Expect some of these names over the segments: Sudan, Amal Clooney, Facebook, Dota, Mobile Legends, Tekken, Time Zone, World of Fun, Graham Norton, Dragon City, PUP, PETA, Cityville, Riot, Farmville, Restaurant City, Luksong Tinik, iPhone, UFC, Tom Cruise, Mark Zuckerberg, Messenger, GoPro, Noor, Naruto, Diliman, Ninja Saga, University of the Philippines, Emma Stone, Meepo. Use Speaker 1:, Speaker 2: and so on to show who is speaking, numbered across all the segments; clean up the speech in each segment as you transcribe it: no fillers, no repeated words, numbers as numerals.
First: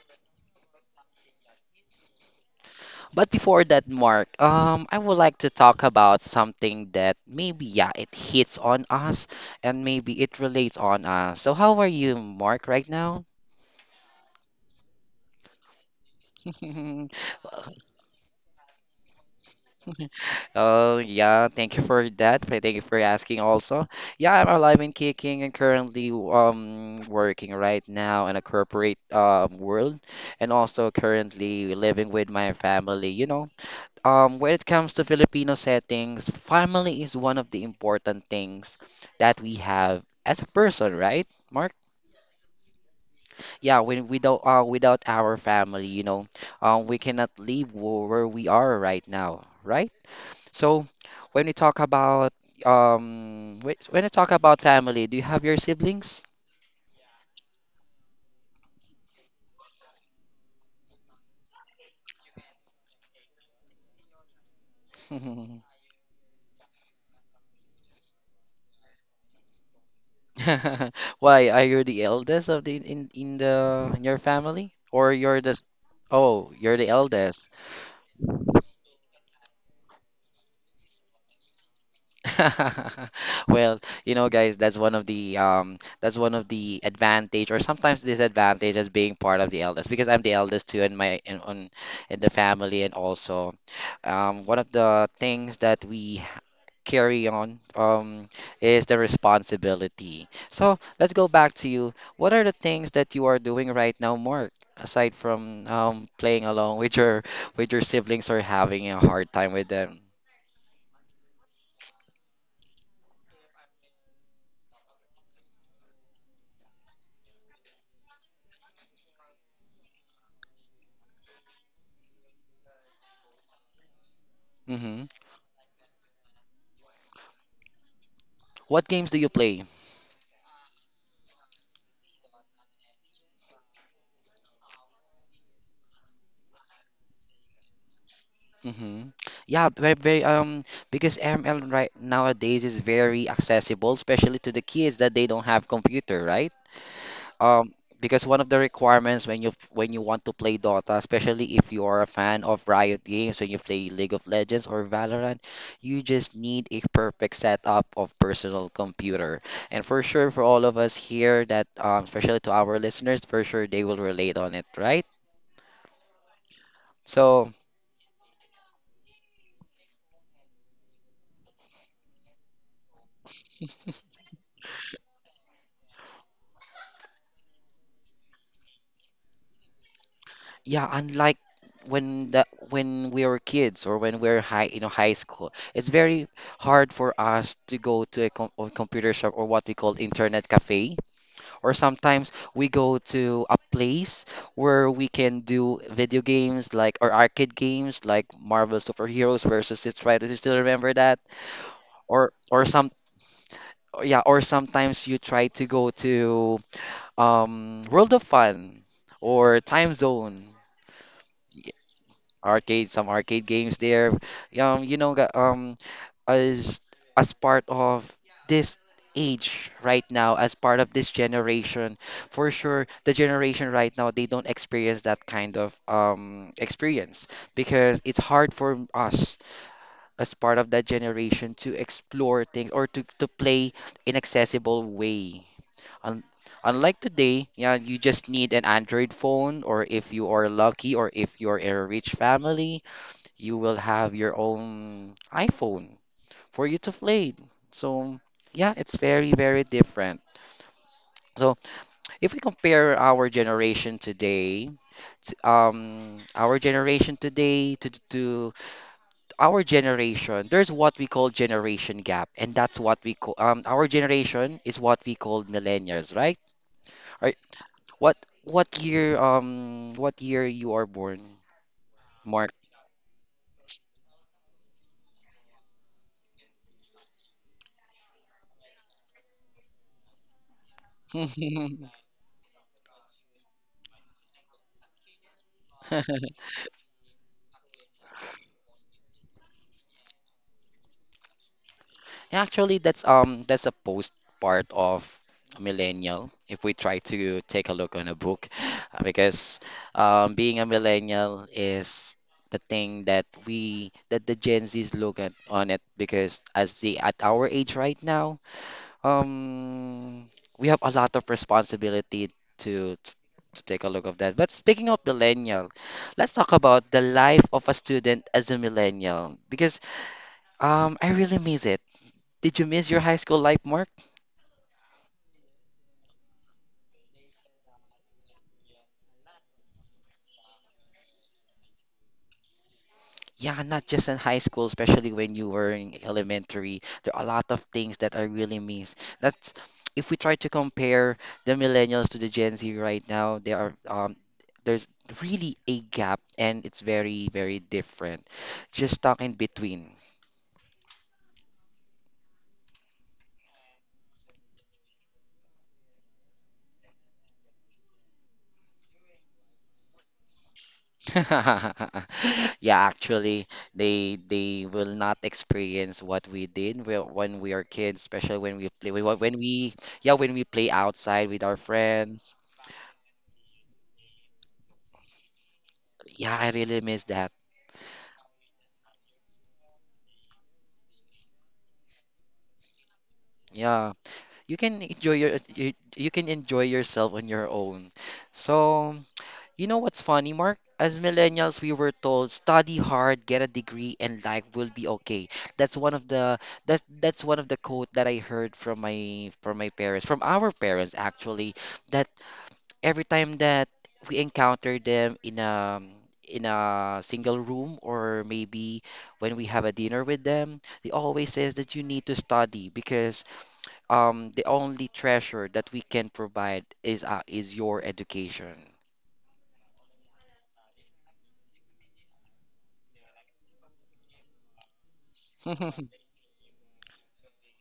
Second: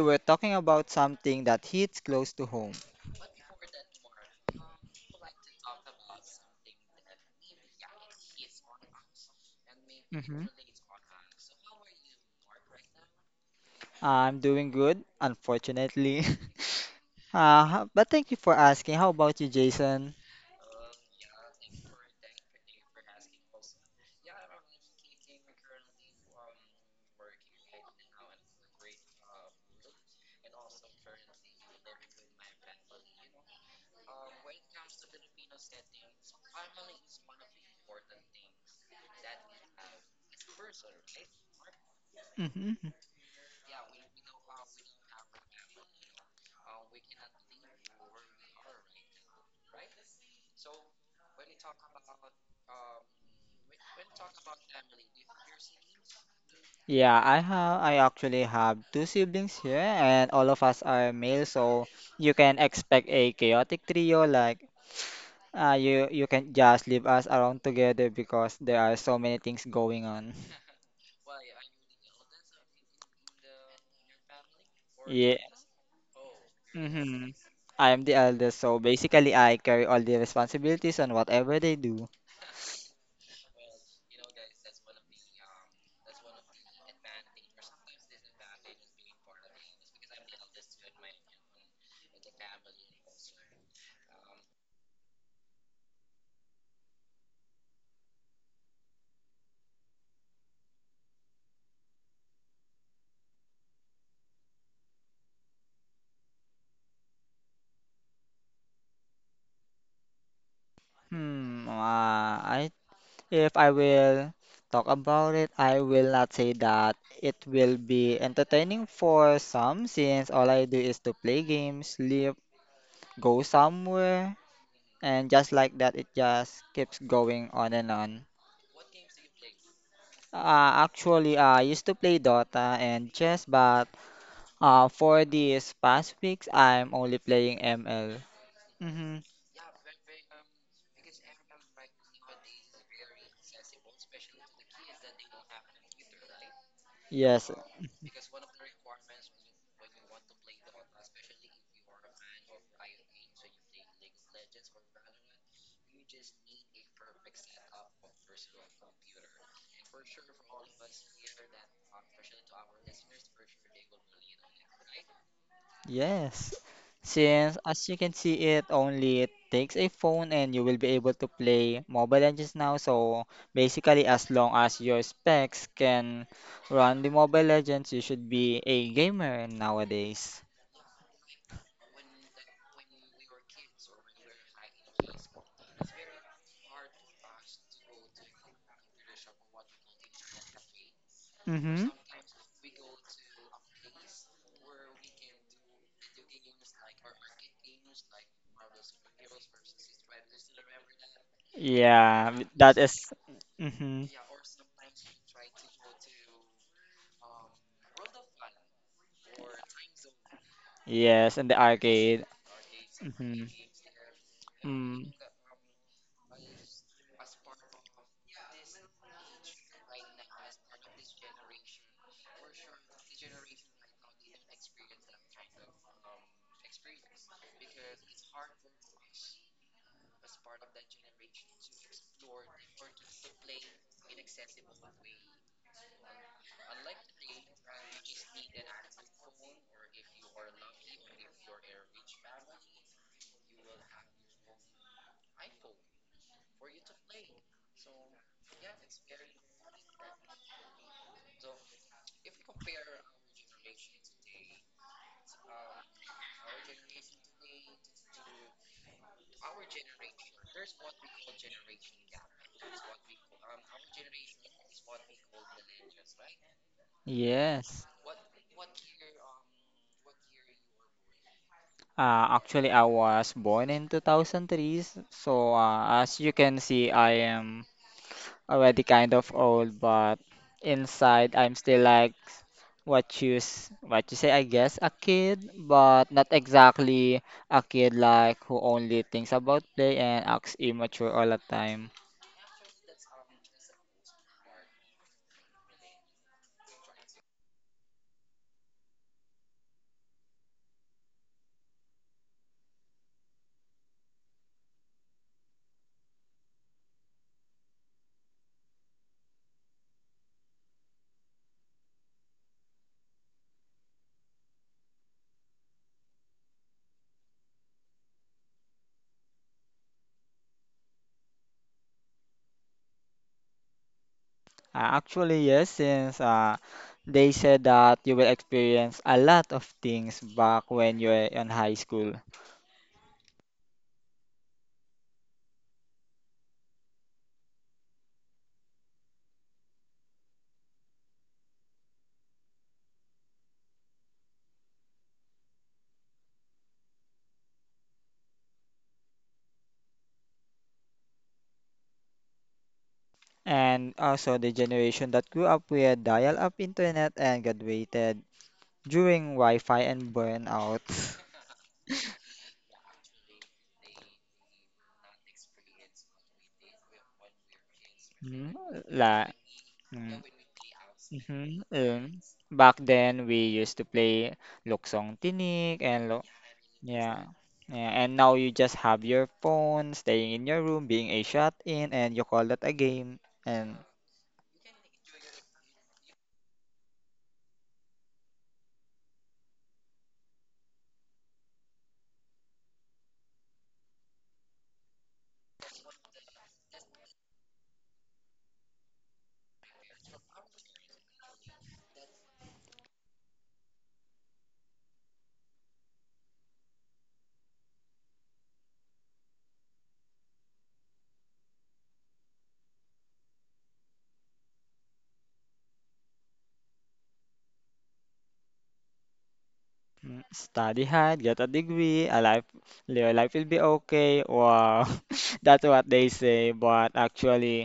Speaker 1: we're talking about something that hits close to home.
Speaker 2: But before that, Mark, I would like to talk about something that maybe, yeah, it hits on us and maybe it
Speaker 1: Hmm
Speaker 2: relates on us. So, how are you, Mark, right now?
Speaker 1: I'm doing good, unfortunately. But thank you for asking. How about you, Jason?
Speaker 2: Oh, yeah, thank you for that. Thank you for asking also. Yeah, I'm alive and kicking and currently working right now in a corporate world and also currently living with my family. When it comes to Filipino settings, family is one of the important things that we have as a person, right, Mark?
Speaker 1: Hmm
Speaker 2: Yeah, when without without our family, we cannot live where we are right now, right? So when we talk about when we talk about family, do you have your siblings?
Speaker 1: Yeah, I actually have two siblings here and all of us are male, so you can expect a chaotic trio like you can just leave us around together because there are so many things going on.
Speaker 2: Why, are you the eldest of the in your family, or
Speaker 1: Yeah.
Speaker 2: you're the oh, you're the
Speaker 1: Mm-hmm.
Speaker 2: eldest?
Speaker 1: I am the eldest, so basically I carry all the responsibilities on whatever they do.
Speaker 2: Well, you know, guys, that's one of the that's one of the advantage or sometimes disadvantage as being part of the eldest because I'm the eldest too in my in on in the family and also one of the things that we carry on is the responsibility. So let's go back to you. What are the things that you are doing right now, Mark, aside from playing along with your siblings or having a hard time with them?
Speaker 1: Hmm, I if I will talk about it, I will not say that it will be entertaining for some, since all I do is to play games, sleep, go somewhere,
Speaker 2: hmm
Speaker 1: and just like that, it just keeps going on and on.
Speaker 2: What games do you play?
Speaker 1: Actually, I used to play Dota and chess, but for these past weeks, I'm only playing ML.
Speaker 2: Mm-hmm. Yeah, very, very, because ML right nowadays is very accessible, especially to the kids that they don't have computer, right?
Speaker 1: Yes,
Speaker 2: Um, because one of the requirements when you want to play Dota, especially if you are a fan of Riot games, when you play League of Legends or Valorant, you just need a perfect setup of personal computer. And for sure, for all of us here, that especially to our listeners, for sure they will relate on it, right?
Speaker 1: yes.
Speaker 2: So.
Speaker 1: Since, as you can see, it only takes a phone and you will be able to play Mobile Legends now. So basically, as long as your specs can run the Mobile Legends, you should be a gamer nowadays.
Speaker 2: Yeah, unlike when we were kids or when we're high, you know, high school, it's very hard for us to go to a, com a computer shop or what we call internet cafe, or
Speaker 1: Mm-hmm.
Speaker 2: sometimes we go to a place where we can do video games like or arcade games like Marvel Superheroes versus Street Fighter. Do you still remember that?
Speaker 1: Yeah,
Speaker 2: Or or
Speaker 1: that
Speaker 2: some
Speaker 1: is. Mm-hmm.
Speaker 2: or yeah, or sometimes you try to go to World of Fun or Time Zone.
Speaker 1: Yes, in the arcade.
Speaker 2: Arcade, some
Speaker 1: Mm-hmm.
Speaker 2: arcade games there. Um, you
Speaker 1: Mm.
Speaker 2: know, ga- um, as as part of this age right now, as part of this generation, for sure, the generation right now they don't experience that kind of experience because it's hard for us as part of that generation to explore things or to play in accessible way. Un- Unlike today, yeah, you just need an Android phone, or if you are lucky, or if you're in a rich family, you will have your own iPhone for you to play. So, yeah, it's very, very different. So, if we compare our generation today, our generation today to our generation, there's what we call generation gap, and that's what we call our generation is what we call millennials, right? Right?
Speaker 1: Yes.
Speaker 2: What what year you are born, Mark?
Speaker 1: Actually, I was born in 2003, so as you can see, I am already kind of old, but inside, I'm still like what you say, I guess, a kid, but not exactly a kid like who only thinks about play and acts immature all the time.
Speaker 2: Actually, that's a post part of a millennial if we try to take a look on a book because being a millennial is the thing that the Gen Z's look at on it because as the at our age right now um we have a lot of responsibility to to take a look of that. But speaking of millennial, let's talk about the life of a student as a millennial because I really miss it. Did you miss your high school life, Mark?
Speaker 1: Actually, yes, since they said that you will experience a lot of things back when you're in high school.
Speaker 2: Yeah, not just in high school, especially when you were in elementary. There are a lot of things that I really miss. That's if we try to compare the millennials to the Gen Z right now, they are there's really a gap, and it's very, very different. Just stuck in between.
Speaker 1: And also the generation that grew up with dial-up internet and graduated during Wi-Fi and burnout.
Speaker 2: Yeah, actually, they will not experience what we did when we are kids, especially
Speaker 1: Mm.
Speaker 2: when we play
Speaker 1: La.
Speaker 2: when we yeah
Speaker 1: Mm-hmm. Mm.
Speaker 2: when we play outside with
Speaker 1: Mhm.
Speaker 2: our friends.
Speaker 1: Back then, we used to play Luksong Tinik and lo
Speaker 2: Yeah, I really miss
Speaker 1: yeah.
Speaker 2: that.
Speaker 1: Yeah, and now you just have your phone, staying in your room, being a shut-in, and you call that a game. And.
Speaker 2: Yeah, you can enjoy you can enjoy yourself on your own. So, you know what's funny, Mark? As millennials, we were told study hard, get a degree, and life will be okay. That's one of the that's one of the quote that I heard from my parents, from our parents actually, that every time that we encounter them in a single room or maybe when we have a dinner with them, they always says that you need to study because the only treasure that we can provide is your education.
Speaker 1: Mm. Study hard, get a degree, your life will be okay. Wow, that's what they say. But actually,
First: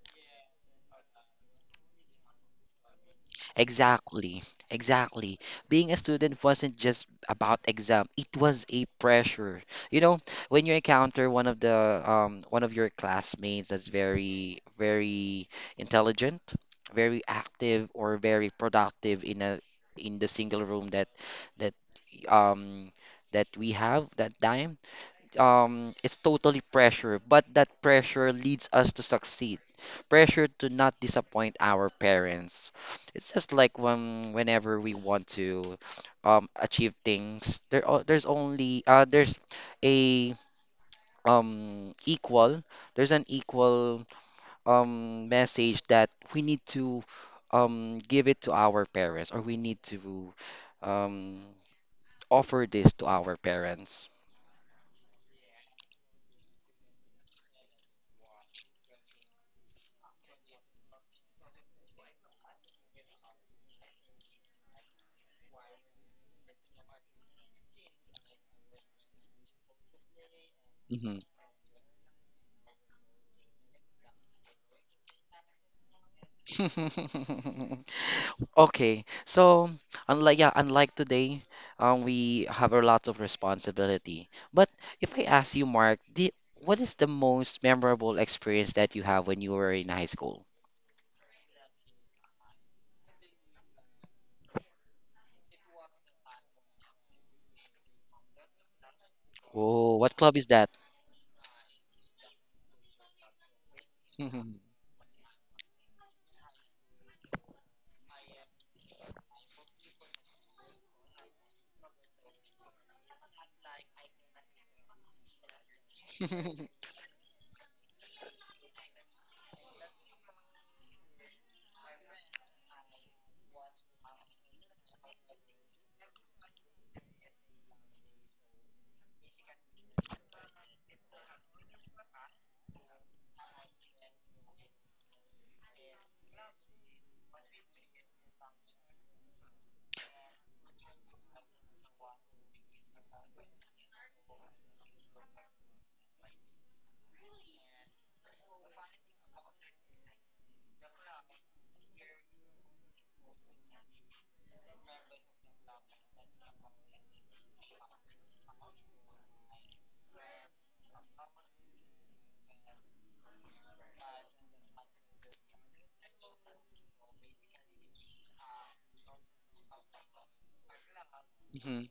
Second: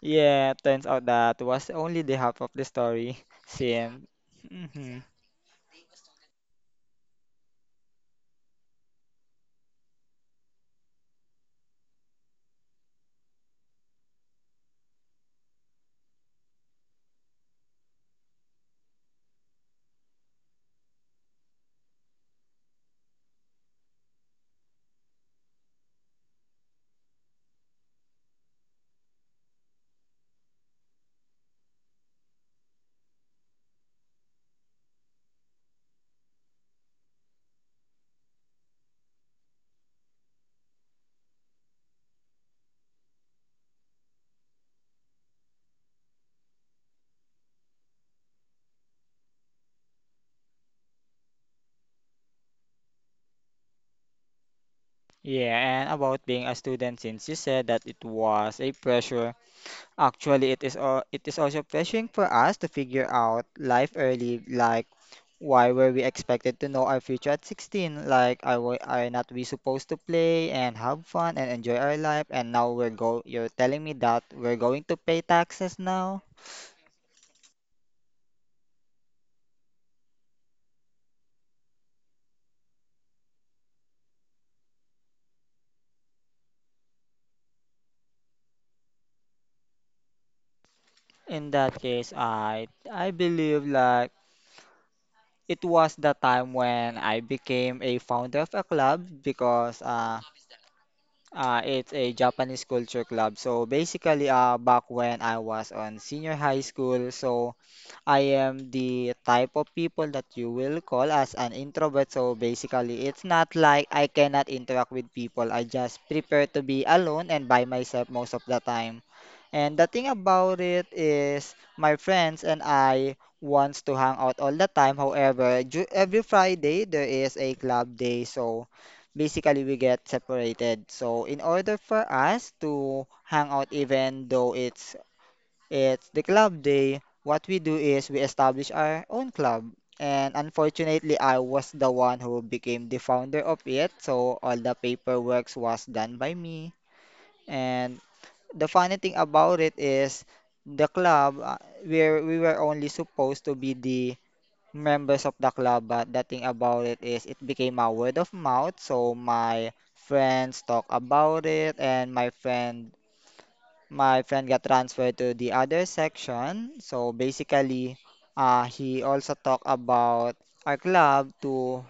Speaker 1: yeah, turns out that was only the half of the story. Since,
Speaker 2: Exactly,
Speaker 1: hmm.
Speaker 2: exactly. Being a student wasn't just about exam, it was a pressure. You know, when you encounter one of the one of your classmates that's very, very intelligent, very active or very productive in a in the single room that um that we have that time it's totally pressure, but that pressure leads us to succeed. Pressure to not disappoint our parents. It's just like when whenever we want to achieve things, there o- there's only there's a equal there's an equal message that we need to give it to our parents or we need to um offer this to our parents.
Speaker 1: Yeah, and about being a student, since you said that it was a pressure. Actually, it is also pressuring for us to figure out life early, like, why were we expected to know our future at 16? Like, are not we supposed to play and have
Speaker 2: Mhm.
Speaker 1: fun and enjoy our life? And now we're go you're telling me that we're going to pay taxes now?
Speaker 2: Okay, so unlike today, we have a lot of responsibility. But if I ask you, Mark, what is the most memorable experience that you have when you were in high school?
Speaker 1: In that case, I believe, like, it was the time when I became a founder of a club because
Speaker 2: Oh, what club is that?
Speaker 1: It's a Japanese culture club. So basically, back when I was on senior high school, so I am the type of people that you will call as an introvert. So basically, it's not like I cannot interact with people. I just prefer to be alone and by myself most of the time. And the thing about it is, my friends and I wants to hang out all the time. However, every Friday there is a club day, so basically we get separated. So, in order for us to hang out even though it's the club day, what we do is we establish our own club. And unfortunately, I was the one who became the founder of it, so all the paperwork was done by me. And the funny thing about it is the club, where we were only supposed to be the members of the club, but the thing about it is it became a word of mouth. So my friends talk about it, and my friend got transferred to the other section. So basically, he also talked about our club
Speaker 2: Mhm.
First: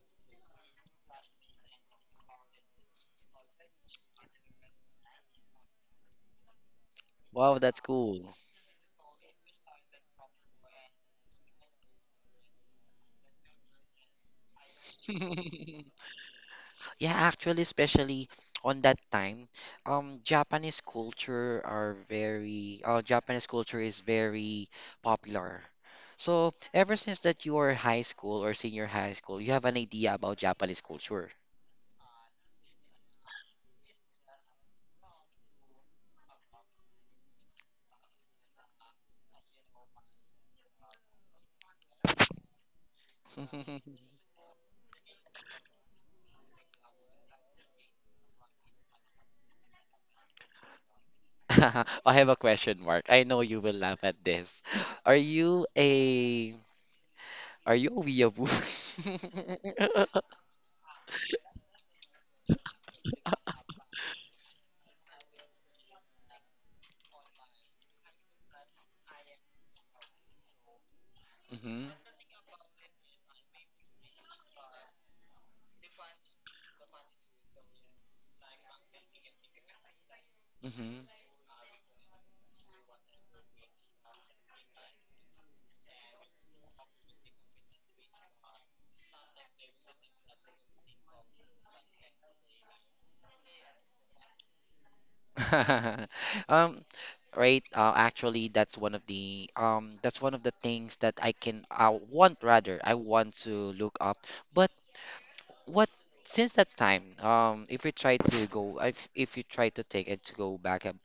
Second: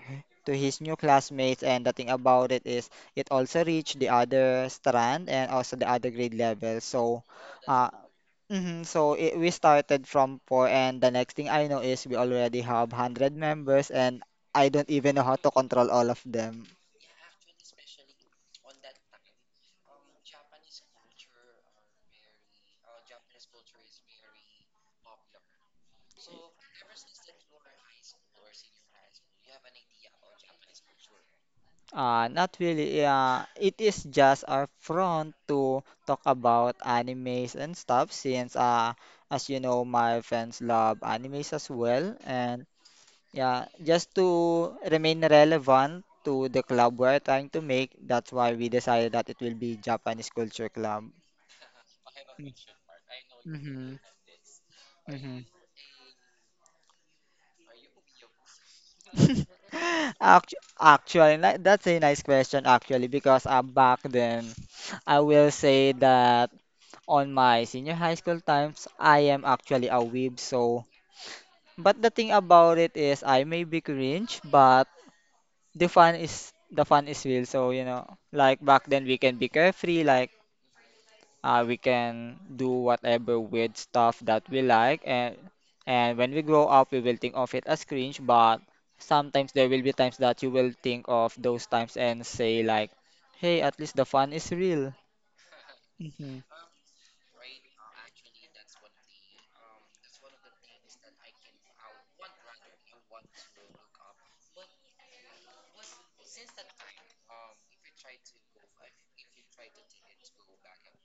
Speaker 1: to his new classmates, and the thing about it is it also reached the other strand and also the other grade level.
Speaker 2: Wow, that's
Speaker 1: Uh,
Speaker 2: cool.
Speaker 1: So we started from four, and the next thing I know is we already have 100 members, and I don't even know how to control all of them.
Speaker 2: Yeah, actually, especially on that time, Japanese culture is very popular. So ever since that you are high school or senior high school, you have an idea about Japanese culture.
Speaker 1: Not really. Yeah, it is just our front to talk about animes and stuff, since as you know, my friends love animes as well, and yeah, just to remain relevant to the club we're trying to make, that's why we decided that it will be Japanese Culture Club.
Speaker 2: I have a question mark. I know you will
Speaker 1: Mm-hmm.
Speaker 2: laugh at this. Are
Speaker 1: Mhm.
Speaker 2: you a, are you a weeaboo?
Speaker 1: Actually, that's a nice question, actually, because back then I will say that on my senior high school times I am actually a weeb, so
Speaker 2: hmm
Speaker 1: but the thing about it is I may be cringe, but the fun is real, so you know, like back then we can be carefree, like.
Speaker 2: hmm
Speaker 1: We can do whatever weird stuff that we like, and when we grow up, we will think of it as cringe. But sometimes there will be times that you will think of those times and say like, "Hey, at least the fun is real." Mhm.
Speaker 2: Um, right. Actually, that's one of the that's one of the things that I can I want rather I want to look up. But what since that time, if we try to go, if you try to take it to go back up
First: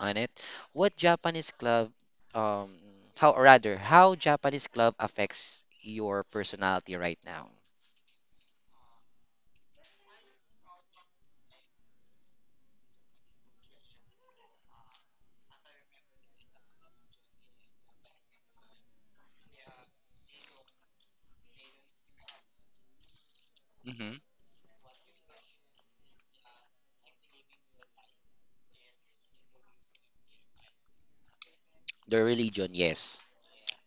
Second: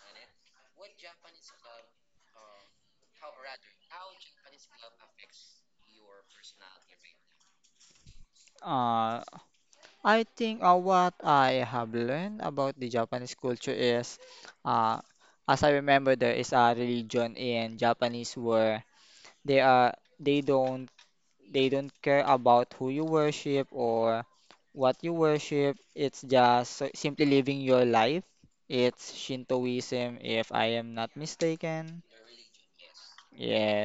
Speaker 2: on it, what Japanese club, um, how or rather how Japanese club affects your personality right now?
Speaker 1: Uh, I think, what I have learned about the Japanese culture is, uh, as I remember, there is a religion in Japanese where they are they don't They don't care about who you worship
Speaker 2: Mm-hmm.
Speaker 1: or what you worship. It's just simply living your life. It's Shintoism, if I am not mistaken.
Speaker 2: The religion, yes,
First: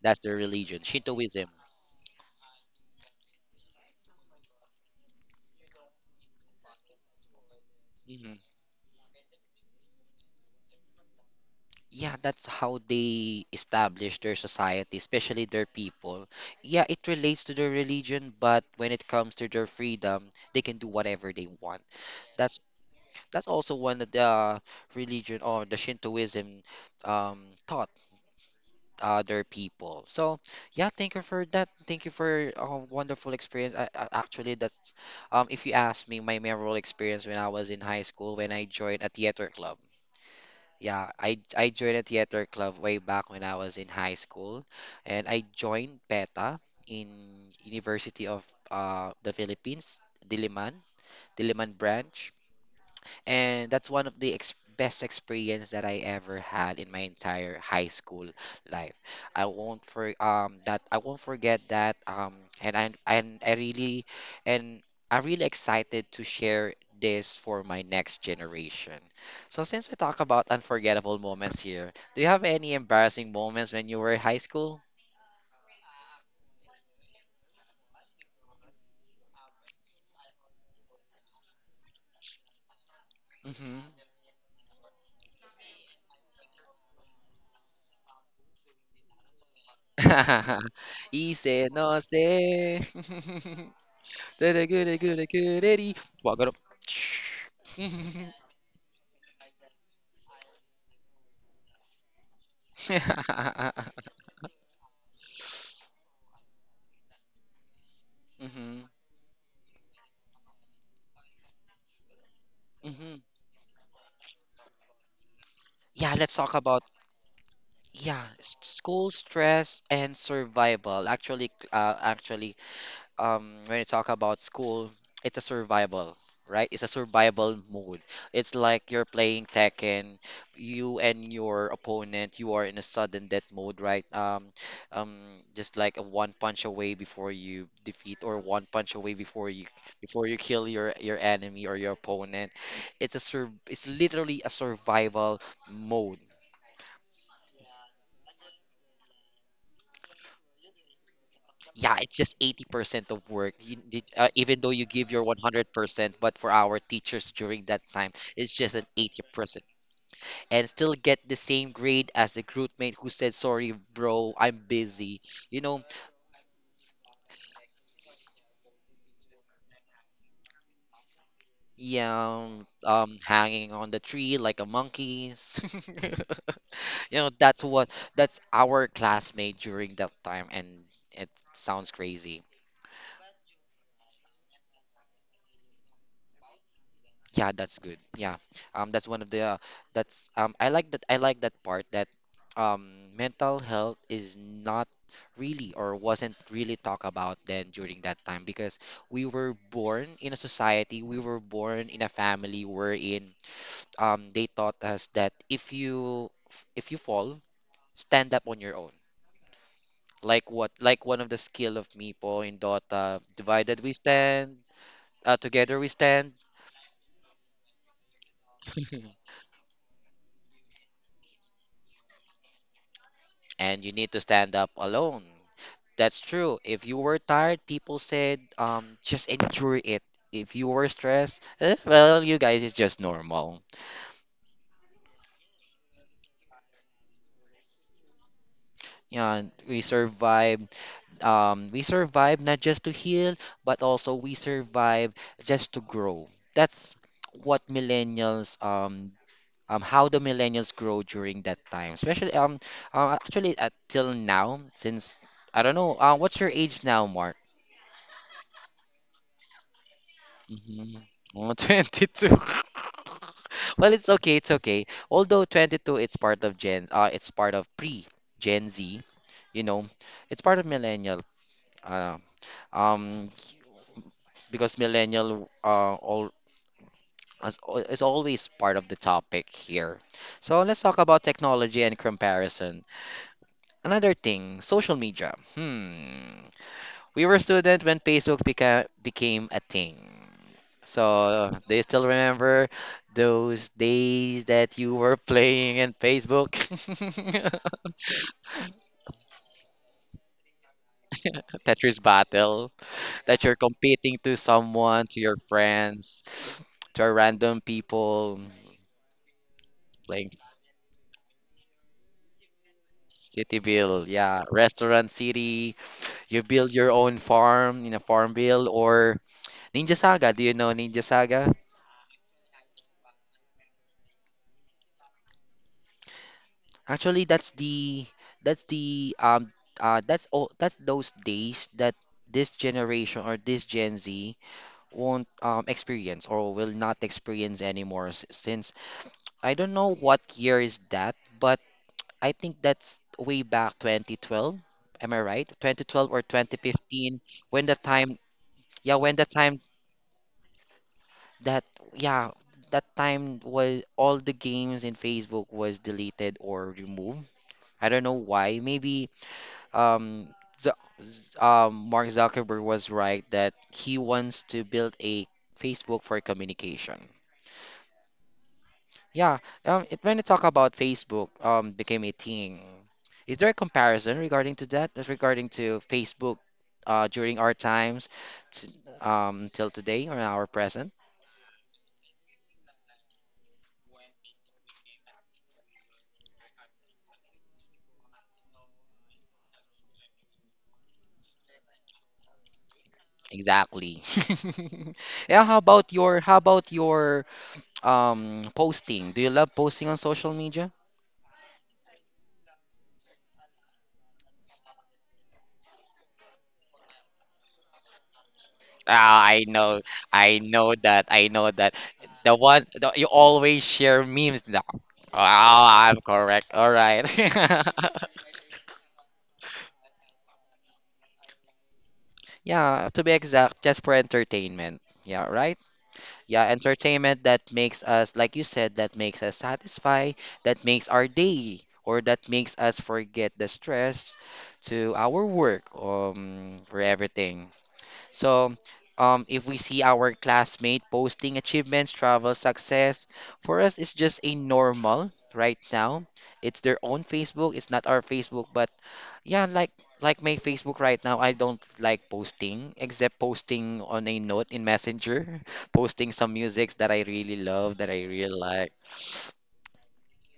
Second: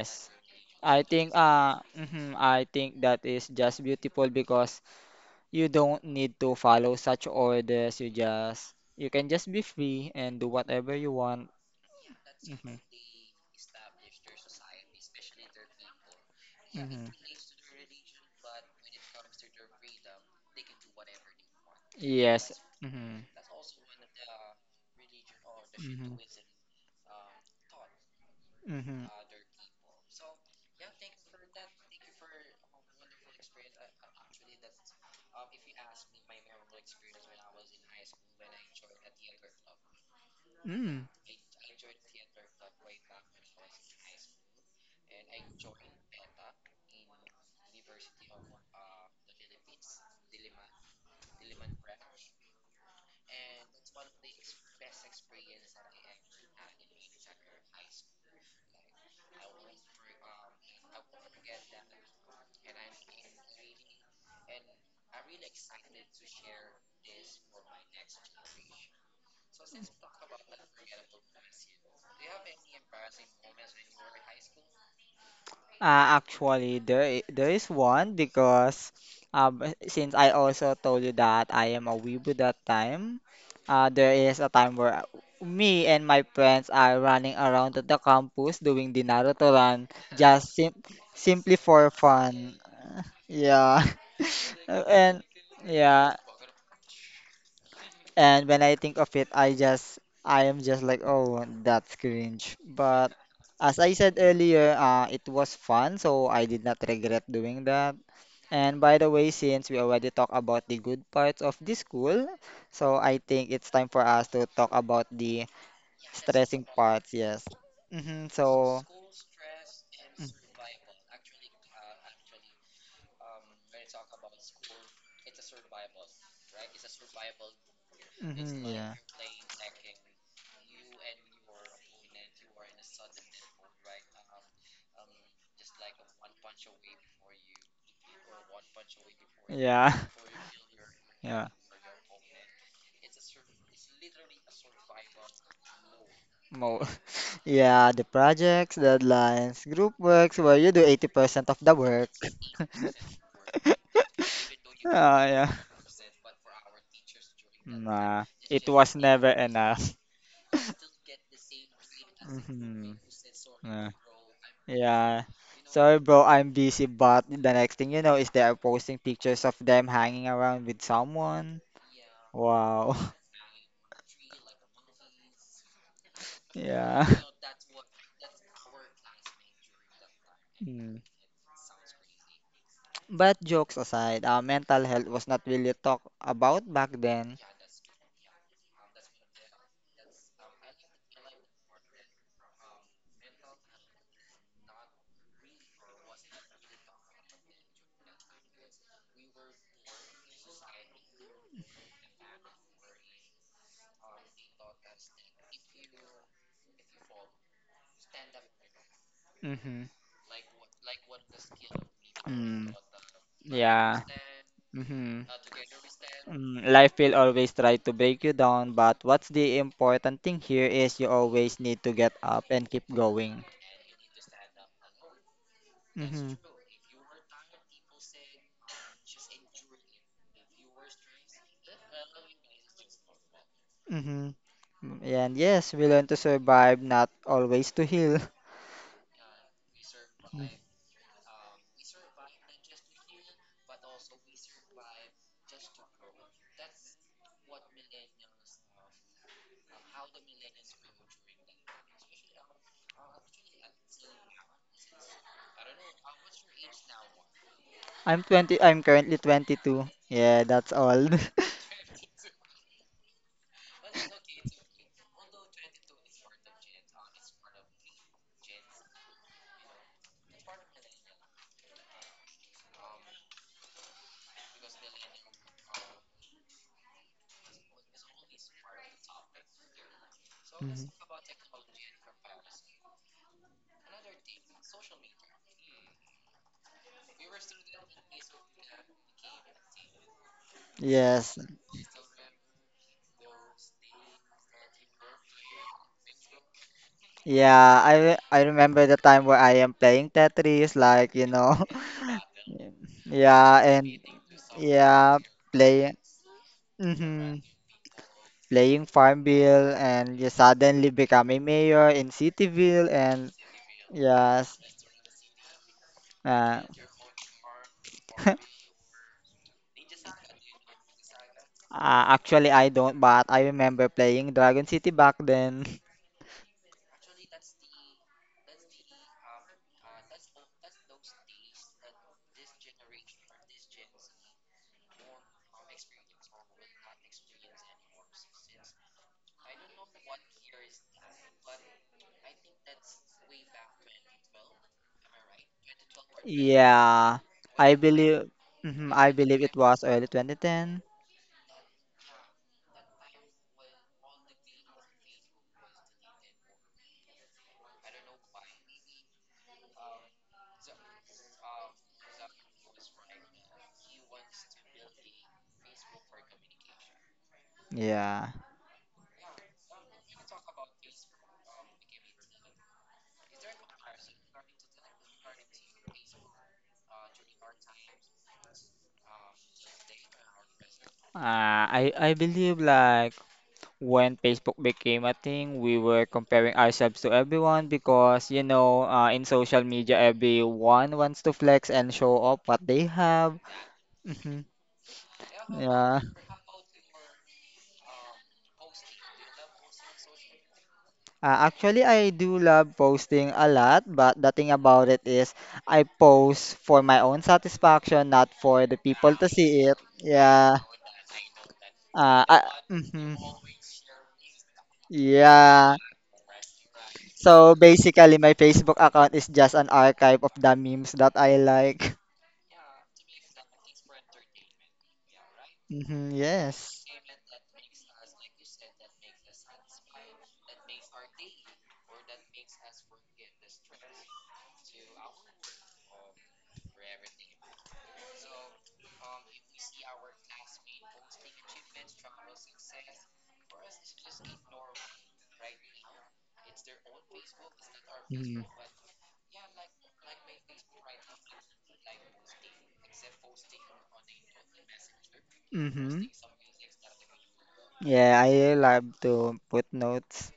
Speaker 2: that's the religion,
Speaker 1: I think
Speaker 2: Shintoism.
Speaker 1: uh mhm, I think that is just beautiful because you don't need to follow such orders. You can just be free and do whatever you want.
Speaker 2: Yeah, that's
Speaker 1: Hmm.
Speaker 2: how they establish their society, especially their people. Yeah,
Speaker 1: Hmm.
Speaker 2: it relates to their religion, but when it comes to their freedom, they can do whatever they want.
Speaker 1: Yes.
Speaker 2: That's
Speaker 1: Hmm.
Speaker 2: that's also one of the religion or the
Speaker 1: Hmm.
Speaker 2: Shintoism taught
Speaker 1: Hmm.
Speaker 2: their people. So yeah, thank you for that. Thank you for a wonderful experience. Actually, that's if you ask me, my memorable experience when I was in high school when I joined a theater club.
Speaker 1: Mm.
Speaker 2: Yeah, I joined a theater club way back when I was in high school, and I joined PETA in University of the Philippines, Diliman, Diliman branch, and that's one of the best experience that I ever had in my entire high school life. I won't forget that and I and I really and I'm really excited to share this for my next generation. So since we talk about unforgettable moments here, do you have any embarrassing moments when you were in high school?
Speaker 1: Actually, there there is one because, since I also told you that I am a weebo that time,
Speaker 2: Mm-hmm.
Speaker 1: there is a time where me and my friends are running around to the campus doing the Naruto run, just sim simply
Speaker 2: Easy,
Speaker 1: for
Speaker 2: no
Speaker 1: fun.
Speaker 2: say.
Speaker 1: Yeah.
Speaker 2: Goody, goody,
Speaker 1: And
Speaker 2: goody, goody.
Speaker 1: yeah,
Speaker 2: Walk it up.
Speaker 1: and when I think of it, I am just like, oh, that's cringe. But as I said earlier, it was fun, so I did not regret doing that. And
Speaker 2: hmm
Speaker 1: by the way, since we already talked about the good parts of the school, so I
Speaker 2: hmm
Speaker 1: think it's time for us to talk about the
Speaker 2: Yeah, let's talk
Speaker 1: stressing
Speaker 2: about
Speaker 1: parts, yes.
Speaker 2: yeah,
Speaker 1: Hmm. So,
Speaker 2: school stress and survival. Actually, actually, when you talk about school, it's a survival, right? It's a survival mode.
Speaker 1: mm,
Speaker 2: It's
Speaker 1: mhm,
Speaker 2: like
Speaker 1: yeah.
Speaker 2: you're playing Tekken, you and your opponent, you are in a sudden death mode, right? Um, just like a one punch away before you defeat, or one punch away before
Speaker 1: Yeah.
Speaker 2: you kill your enemy or your opponent. It's literally a survival mode.
Speaker 1: Mo Yeah, the projects, deadlines, group works where you do 80% of the
Speaker 2: Yeah,
Speaker 1: work.
Speaker 2: it's just 80% of work. You, did, even though you give your
Speaker 1: Ah, yeah.
Speaker 2: 100%, but for our teachers during that time,
Speaker 1: Nah,
Speaker 2: it's
Speaker 1: it
Speaker 2: just an
Speaker 1: was never
Speaker 2: 80%.
Speaker 1: enough.
Speaker 2: And still get the same grade as a group mate
Speaker 1: Mhm.
Speaker 2: who said, "Sorry,
Speaker 1: Yeah.
Speaker 2: bro, I'm
Speaker 1: Yeah.
Speaker 2: busy." You know,
Speaker 1: Sorry, bro, I'm busy, but the next thing you know is they are posting pictures of them hanging around with someone.
Speaker 2: yeah,
Speaker 1: Wow.
Speaker 2: hanging on the tree like a monkey.
Speaker 1: Yeah.
Speaker 2: You know, that's what, that's our classmate during that time. And it sounds crazy.
Speaker 1: But jokes aside, mental health was not really talked about back then.
Speaker 2: Yeah, that's good. Yeah. That's one of the that's I like that part that mental health is not really or wasn't really talked about then during that time because we were born in a society, we were born in a family wherein they taught us that if you fall, stand up on your own.
Speaker 1: Mm-hmm.
Speaker 2: Like one of the skill of Meepo in
Speaker 1: Mm.
Speaker 2: Dota, divided we
Speaker 1: Yeah.
Speaker 2: stand,
Speaker 1: Mm-hmm.
Speaker 2: together we stand.
Speaker 1: Life will always try to break you down, but what's the important thing here is you always need to get up and keep going.
Speaker 2: And you need to stand up alone. That's
Speaker 1: Mm-hmm.
Speaker 2: true. If you were tired, people said, just endure it. If you were stressed, well, you guys, it's just normal.
Speaker 1: Mm-hmm. Mm. And yes, we learn to survive, not always to heal.
Speaker 2: Yeah, we
Speaker 1: Mm.
Speaker 2: survived. We survived not just to heal, but also we survived just to grow. That's what how the millennials grow during that time, especially actually till now, since I don't know, what's your age now, Mark?
Speaker 1: I'm 20, I'm currently 22. Yeah, that's
Speaker 2: Mhm.
Speaker 1: all.
Speaker 2: Oh, 22. Well, it's okay, it's okay. Although 22, it's part of pre Gen Z, you know, it's part of millennial. Uh, um, because millennial all is always part of the topic here. So
Speaker 1: Hmm.
Speaker 2: let's talk about technology and comparison. Another thing, social media. Hmm. We were students when Facebook became a thing.
Speaker 1: Yes.
Speaker 2: So, do you still remember those days that you were playing in Facebook?
Speaker 1: Yeah, I remember the time where I am playing Tetris, like.
Speaker 2: Tetris battle, that you're
Speaker 1: Yeah, and
Speaker 2: competing to someone,
Speaker 1: yeah,
Speaker 2: to your
Speaker 1: playing
Speaker 2: friends, to a
Speaker 1: hmm
Speaker 2: random people,
Speaker 1: playing Farmville and
Speaker 2: playing
Speaker 1: you suddenly become a mayor in Cityville and
Speaker 2: Cityville, yeah,
Speaker 1: yes.
Speaker 2: Restaurant City. You
Speaker 1: uh,
Speaker 2: build your own farm in a farm
Speaker 1: uh,
Speaker 2: bill or Ninja Saga. Do you know Ninja Saga?
Speaker 1: actually, I don't, but I remember playing Dragon City back then.
Speaker 2: Actually, that's the um that's those days that this generation or this Gen Z won't experience or will not experience anymore since I don't know what year is that, but I think that's way back 2012. Am I right? 2012 or
Speaker 1: Yeah,
Speaker 2: 2015 when the
Speaker 1: I
Speaker 2: time
Speaker 1: believe mhm,
Speaker 2: yeah,
Speaker 1: I
Speaker 2: when the
Speaker 1: believe it
Speaker 2: time
Speaker 1: was early 2010.
Speaker 2: that yeah, that time was all the games in Facebook was deleted or removed. I don't know why. Maybe um, Z Mark Zuckerberg was right that he wants to build a Facebook for communication.
Speaker 1: Yeah.
Speaker 2: Yeah, when you talk about Facebook, became a thing. Is there a comparison regarding to that, as regarding to Facebook, during our times, t till today or our present?
Speaker 1: I believe, like, when Facebook became a thing, we were comparing ourselves to everyone because in social media, everyone wants to flex and show off what they have.
Speaker 2: Exactly.
Speaker 1: Mhm.
Speaker 2: Yeah,
Speaker 1: Yeah.
Speaker 2: how about your posting? Do you love posting on social media?
Speaker 1: Actually, I do love posting a lot, but the thing about it is I post for my own satisfaction, not for the people
Speaker 2: Ah,
Speaker 1: to see it.
Speaker 2: I
Speaker 1: Yeah.
Speaker 2: know that, I know that.
Speaker 1: Uh, I,
Speaker 2: You
Speaker 1: mhm.
Speaker 2: always share memes now. Oh,
Speaker 1: Yeah.
Speaker 2: I'm correct. All right.
Speaker 1: So basically, my Facebook account is just an archive of the memes that I like.
Speaker 2: Yeah, to be exact, just for entertainment. Yeah, right?
Speaker 1: Hmm.
Speaker 2: Yeah,
Speaker 1: Yes.
Speaker 2: entertainment that makes us, like you said, that makes us satisfy, that makes our day, or that makes us forget the stress to our work, for everything. So, if we see our classmate posting achievements, travel, success, for us, it's just a normal right now. It's their own Facebook. It's not our
Speaker 1: Mm-hmm.
Speaker 2: Facebook, but yeah, like my Facebook right now, I don't like posting except posting on a note in Messenger,
Speaker 1: Mm-hmm.
Speaker 2: posting some musics that I really love, that I
Speaker 1: Yeah,
Speaker 2: really
Speaker 1: I
Speaker 2: like.
Speaker 1: love to put notes.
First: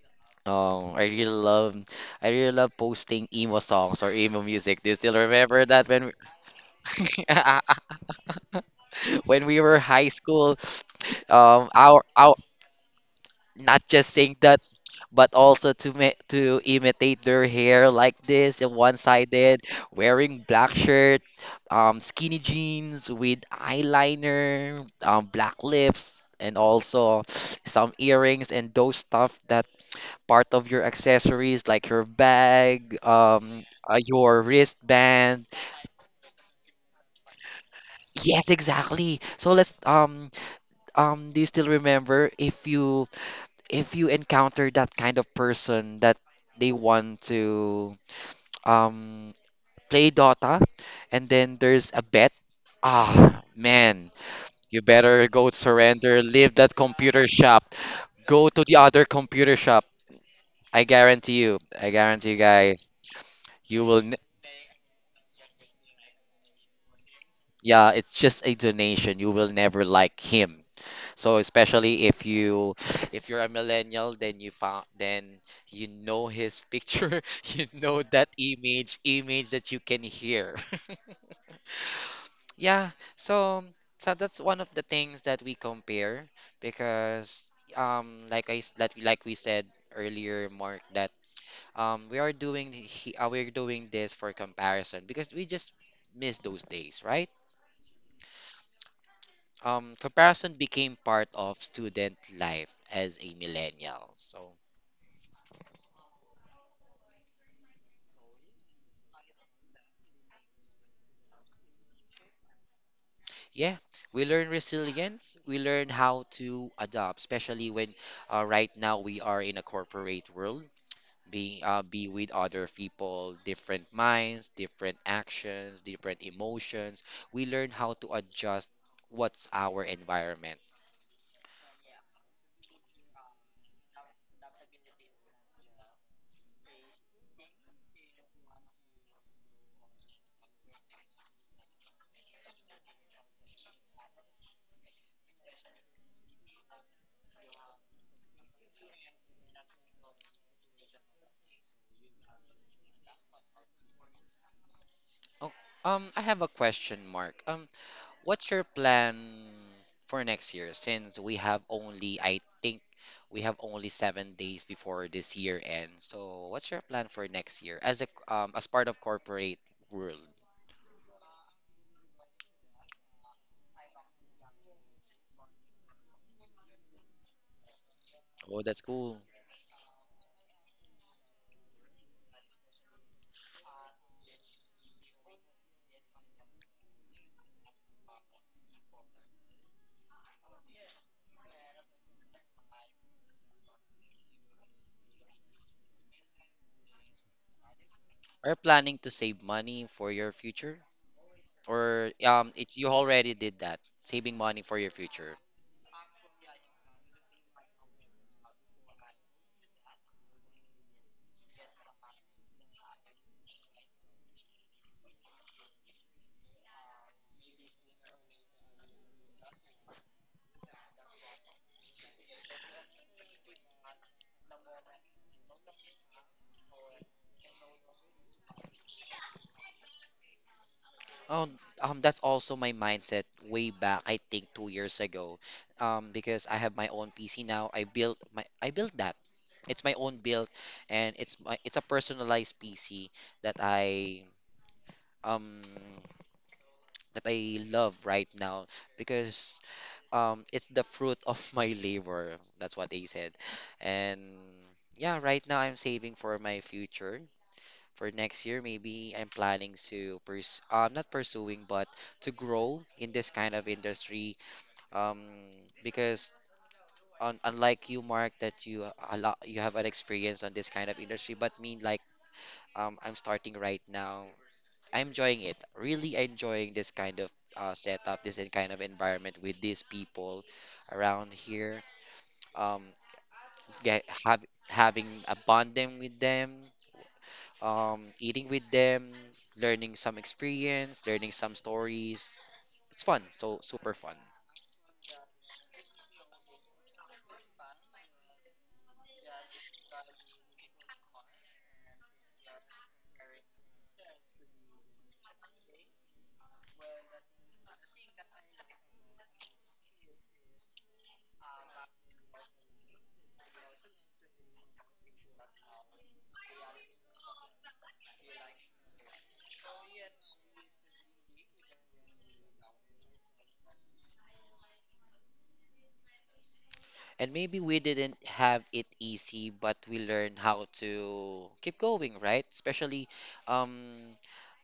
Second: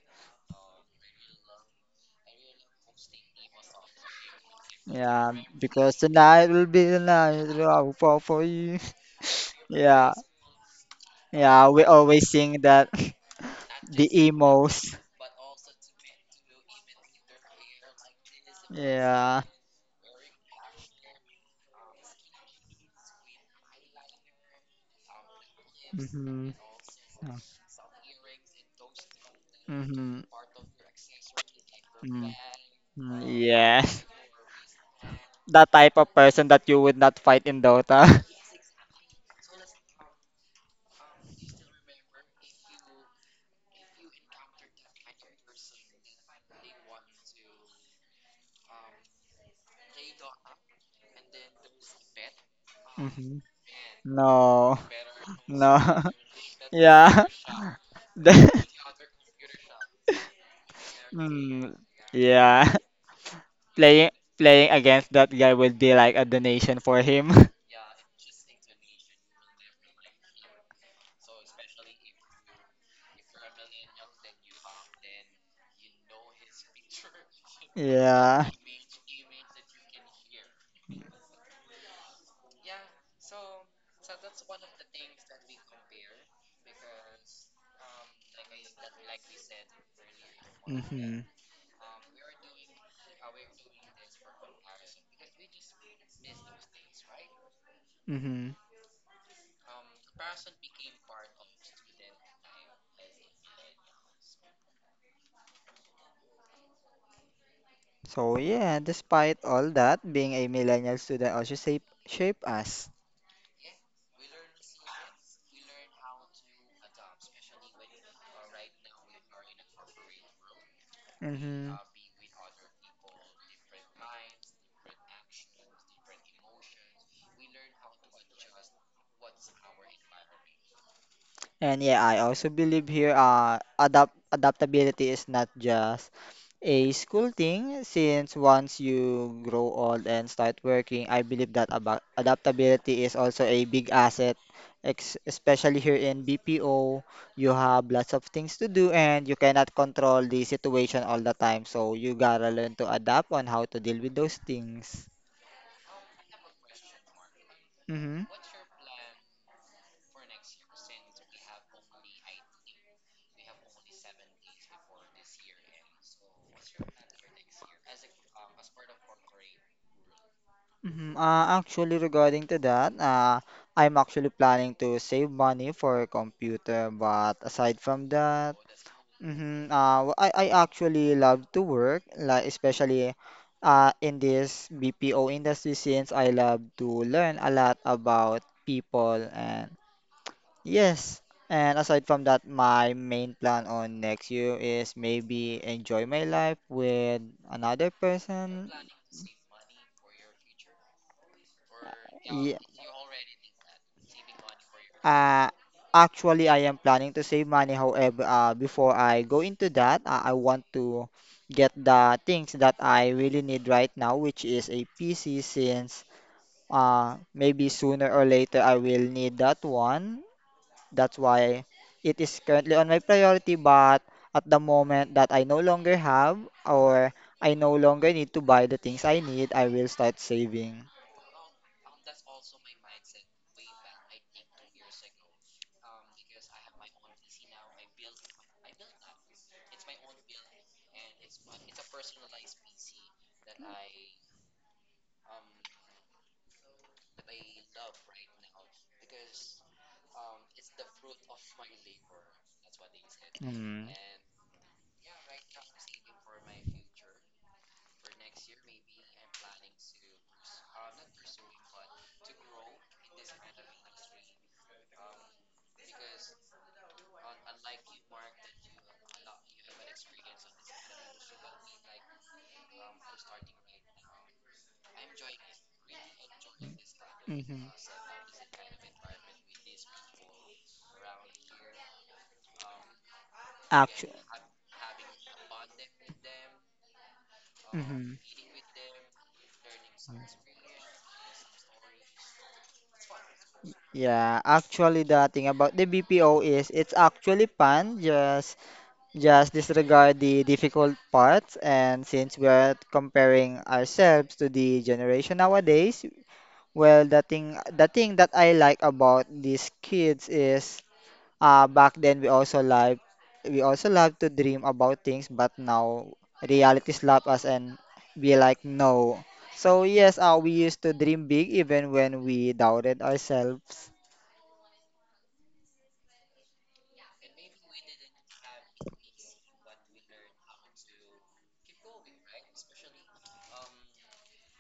Speaker 2: Oh, I really love posting emo songs or emo music. Do you still
Speaker 1: Yeah,
Speaker 2: remember that
Speaker 1: because
Speaker 2: we...
Speaker 1: tonight will be the night that I will fall for you.
Speaker 2: when we were high
Speaker 1: Yeah,
Speaker 2: school,
Speaker 1: yeah, we always
Speaker 2: our
Speaker 1: sing that.
Speaker 2: not
Speaker 1: The
Speaker 2: just saying that,
Speaker 1: emos.
Speaker 2: but also to to imitate their hair like this and
Speaker 1: Yeah.
Speaker 2: one-sided, wearing black shirt, skinny jeans with eyeliner, black lips,
Speaker 1: Mm-hmm.
Speaker 2: and also some earrings and those stuff that
Speaker 1: Mm-hmm.
Speaker 2: part of your accessories like your
Speaker 1: Mm.
Speaker 2: bag,
Speaker 1: Mm. Yeah,
Speaker 2: your wristband.
Speaker 1: that type of person that you would not fight in Dota.
Speaker 2: Yes, exactly, so let's do you still remember if you encounter that kind of person that they want to um play Dota and then there's a bet?
Speaker 1: Mm-hmm.
Speaker 2: Ah, man,
Speaker 1: No,
Speaker 2: you better go
Speaker 1: no.
Speaker 2: surrender, leave that
Speaker 1: Yeah.
Speaker 2: computer shop, go to
Speaker 1: The-
Speaker 2: the other computer shop.
Speaker 1: Mm,
Speaker 2: I guarantee you
Speaker 1: yeah.
Speaker 2: guys, you will
Speaker 1: Playing
Speaker 2: n
Speaker 1: playing against that guy would be like a donation for him.
Speaker 2: yeah, it's just a donation. You will never like him. So especially if you're a millennial, then you found then you know his picture, you know that
Speaker 1: Yeah.
Speaker 2: image that you can hear. Yeah, so that's one of the things that we compare because like we said earlier, Mark, that
Speaker 1: Mm-hmm.
Speaker 2: we're doing this for comparison because we just miss those days, right?
Speaker 1: Mm-hmm.
Speaker 2: Comparison became part of student life as a millennial. So.
Speaker 1: So yeah, despite all that, being a millennial student also shape us.
Speaker 2: Yeah, we learn resilience. We learn how to adapt, especially when right now we are in a corporate world, being
Speaker 1: Mm-hmm.
Speaker 2: be with other people, different minds, different actions, different emotions. We learn how to adjust what's our environment.
Speaker 1: And yeah, I also believe here adaptability is not just a school thing, since once you grow old and start working, I believe that about adaptability is also a big asset, ex especially here in BPO. You have lots of things to do and you cannot control the situation all the time, so you gotta learn to adapt on how to deal with those things.
Speaker 2: Oh, I have a question, Mark. What's your plan for next year since we have only, I think we have only 7 days before this year ends. So what's your plan for next year as part of corporate world?
Speaker 1: Mhm, actually, regarding to that, I'm actually planning to save money for a computer, but aside from that.
Speaker 2: Oh, that's cool.
Speaker 1: Mm-hmm. I actually love to work, like especially in this BPO industry since I love to learn a lot about people and yes. And aside from that, my main plan on next year is maybe enjoy my life with another
Speaker 2: Are you
Speaker 1: person.
Speaker 2: planning to save money for your future? Or
Speaker 1: Yeah.
Speaker 2: it you already did that, saving money for your future.
Speaker 1: Uh, actually, I am planning to save money. However, before I go into that, I want to get the things that I really need right now, which is a PC, since maybe sooner or later I will need that one. That's why it is currently on my priority, but at the moment that I no longer have or I no longer need to buy the things I need, I will start saving.
Speaker 2: Oh, that's also my mindset way back, I think 2 years ago. Because I have my own PC now. I built that. It's my own build, and it's a personalized PC that I um that I love right now because it's the fruit of my labor. That's what they said,
Speaker 1: Mm.
Speaker 2: and yeah, right now I'm saving for my future. For next year, maybe I'm planning to pers not pursuing, but to grow in this kind of industry. Um, because un unlike you, Mark, that you a lot you have an experience on this kind of industry, but me, I'm starting right now. I'm enjoying it. Really enjoying this kind of
Speaker 1: Mm-hmm.
Speaker 2: setup, this kind of environment with these people around here. Um, get,
Speaker 1: Actu-
Speaker 2: have, having a bonding with them,
Speaker 1: mhm.
Speaker 2: eating with them, learning some experience, learning some stories. It's fun, so super fun.
Speaker 1: Yeah, actually the thing about the BPO is it's actually fun, just disregard the difficult parts, and since we're comparing ourselves to the generation nowadays, well, the thing that I like about these kids is back then we also love to dream about things, but now reality slap us and be like no. So yes, we used to dream big even when we doubted ourselves.
Speaker 2: And maybe we didn't have it easy, but we learned how to keep going, right? Especially um,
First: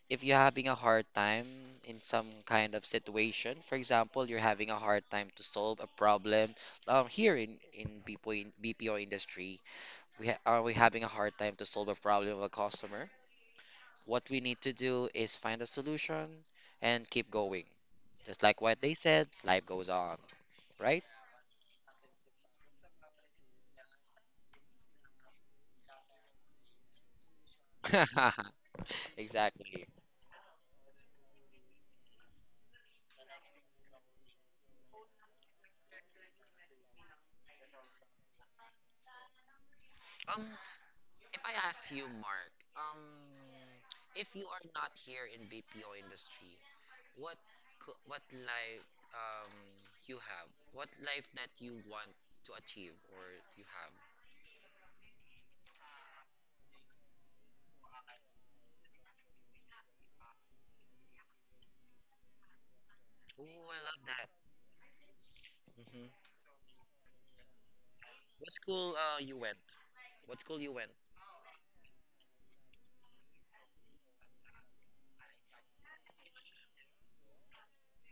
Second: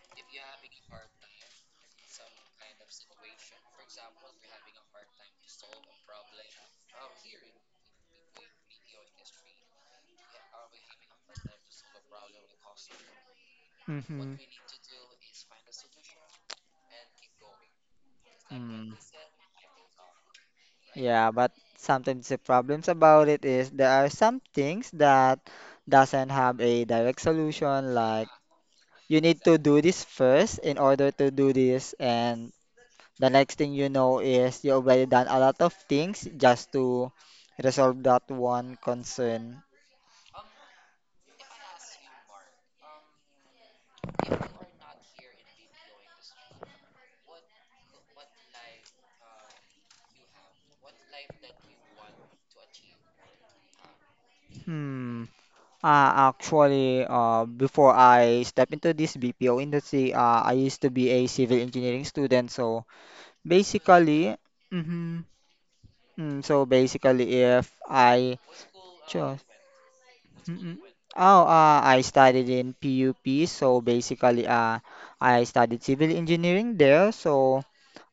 Speaker 2: if you're having a hard time in some kind of situation, for example, you're having a hard time to solve a problem. Here in BPO, in BPO industry, we ha are we having a hard time to solve a problem of a customer? What
Speaker 1: Hmm.
Speaker 2: we need to do is find a solution and keep going. Just like what
Speaker 1: Mm,
Speaker 2: they said, life goes on, right?
Speaker 1: yeah, but sometimes the problems about it is there are some things that doesn't have a direct solution, like you need to do
Speaker 2: Exactly.
Speaker 1: this first in order to do this, and the next thing you know is you already done a lot of things just to resolve that one concern.
Speaker 2: Um, if I ask you, Mark, if you are not here in BPO industry, What what life you have? What life that you want to achieve or you have?
Speaker 1: Hmm. Before I step into this BPO industry, I used to be a civil engineering student. So
Speaker 2: Oh, I love that.
Speaker 1: basically, mm-hmm,
Speaker 2: hmm
Speaker 1: mm, so basically, if I
Speaker 2: What school uh you
Speaker 1: chose,
Speaker 2: went? What school you
Speaker 1: mm-mm.
Speaker 2: went?
Speaker 1: Oh, I studied in PUP. So basically, I studied civil engineering there. So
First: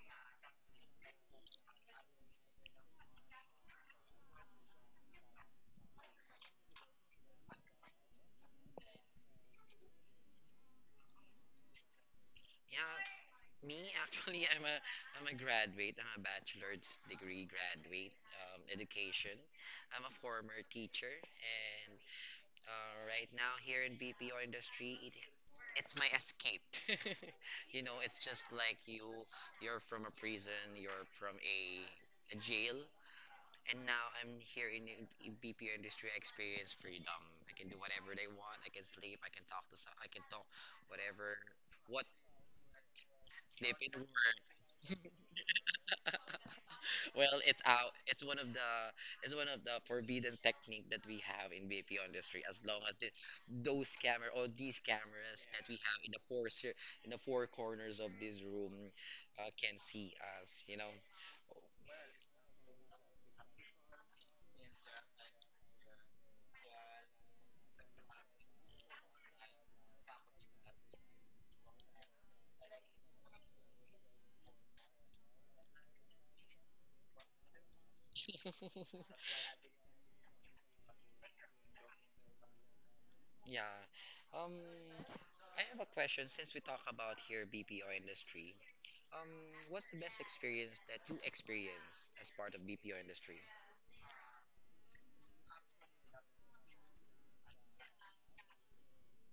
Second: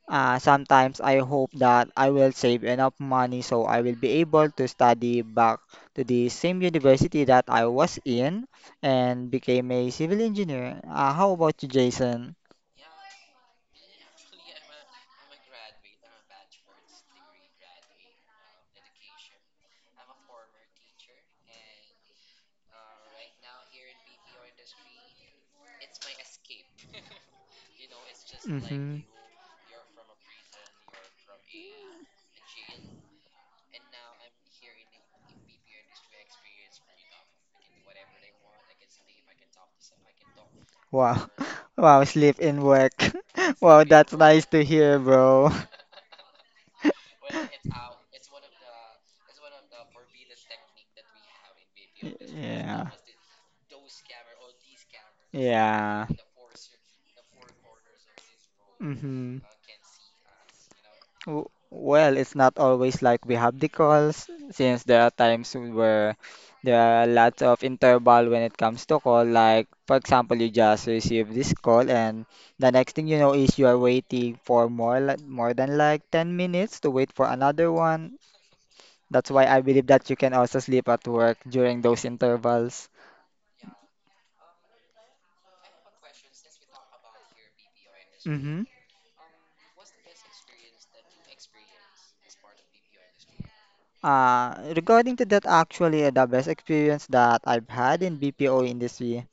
Speaker 1: Sometimes I hope that I will save enough money so I will be able to study back to the same university that I was in and became a civil engineer. How about you, Jason?
Speaker 2: Yeah, me actually, I'm a graduate. I'm a bachelor's degree graduate education. I'm a former teacher, and right now here in BPO industry, it's my escape. It's just like
Speaker 1: Hmm.
Speaker 2: you're from a prison, you're from a jail, and now I'm here in the BPO industry. I experience freedom. I can do whatever they want. I can sleep. I can talk to some. I can talk
Speaker 1: Wow.
Speaker 2: whatever.
Speaker 1: Wow,
Speaker 2: What?
Speaker 1: sleep in work.
Speaker 2: Sleep
Speaker 1: Wow,
Speaker 2: in
Speaker 1: that's nice
Speaker 2: work.
Speaker 1: to hear, bro.
Speaker 2: Well, it's out. It's one of the forbidden technique that we have in BPO industry. As long
Speaker 1: Yeah.
Speaker 2: as those camera or these cameras that we have
Speaker 1: Yeah.
Speaker 2: in in the four corners of this room
Speaker 1: Mm-hmm.
Speaker 2: can see us.
Speaker 1: W- Well, it's not always like we have the calls, since there are times where there are lots of interval when it comes to call. Like, for example, you just receive this call, and the next thing you know is you are waiting for more than like 10 minutes to wait for another one. That's why I believe that you can also sleep at work during those intervals.
Speaker 2: Yeah. Um, I have a question. Since we talk about here BPO industry,
Speaker 1: Mm-hmm.
Speaker 2: um, what's the best experience that you experience as part of BPO industry?
Speaker 1: Regarding to that, actually, the best experience that I've had in BPO industry,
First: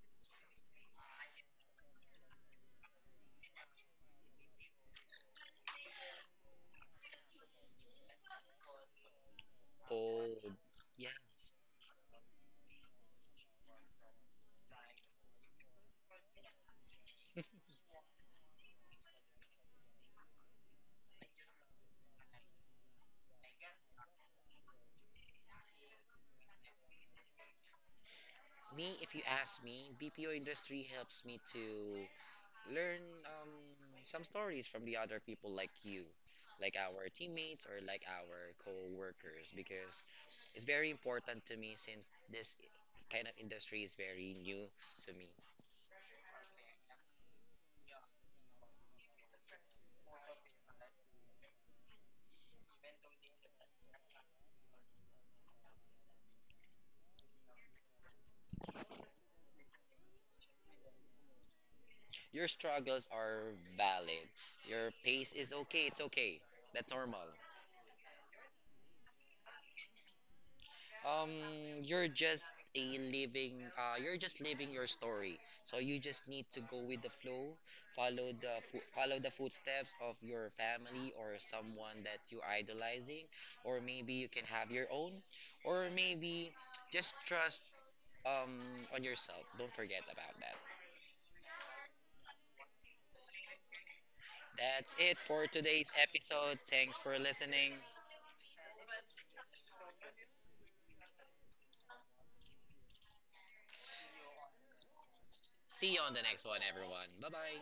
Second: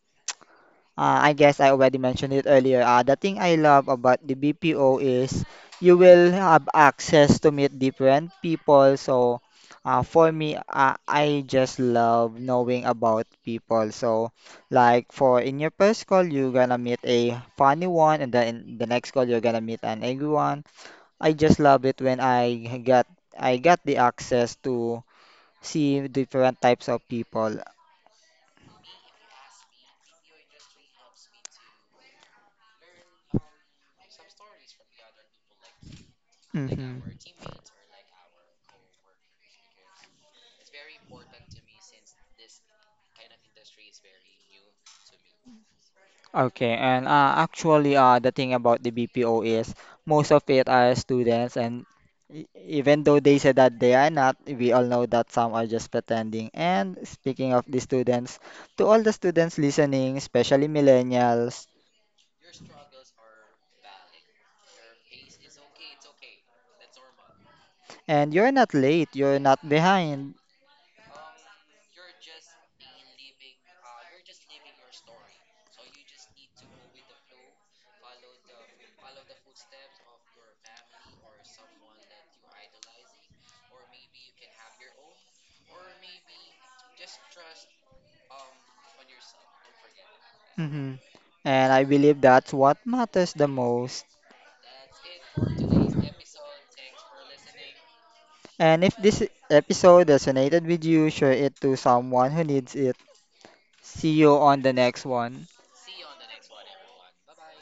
Speaker 1: I guess I already mentioned it earlier. The thing I love about the BPO is you will have access to meet different people. So,
Speaker 2: Oh,
Speaker 1: for me,
Speaker 2: yeah.
Speaker 1: I just love knowing about people. So, like for in your first call, you're gonna meet a funny one, and then in the next call, you're gonna meet an angry one. I just love it when I got the access to see different types of people.
Speaker 2: Me, if you ask me, BPO industry helps me to learn some stories from the other people like you, like
Speaker 1: Hmm.
Speaker 2: our teammates or like our co-workers, because it's very important to me since this kind of industry is very new to me.
Speaker 1: Okay, and the thing about the BPO is most of it are students, and even though they say that they are not, we all know that some are just pretending. And speaking of the students, to all the students listening, especially millennials,
Speaker 2: Your struggles are valid. Your pace is okay, it's okay. That's normal.
Speaker 1: and you're not late, you're not behind.
Speaker 2: Um, you're just a living, you're just living your story. So you just need to go with the flow, follow the footsteps of your family or someone that you idolizing, or maybe you can have your own, or maybe just trust um on yourself. Don't forget about that.
Speaker 1: Hmm. And I believe that's what matters the most.
Speaker 2: That's it for today's episode. Thanks for listening.
Speaker 1: And if this episode resonated with you, share it to someone who needs it. See you on the next one.
Speaker 2: See you on the next one, everyone. Bye bye.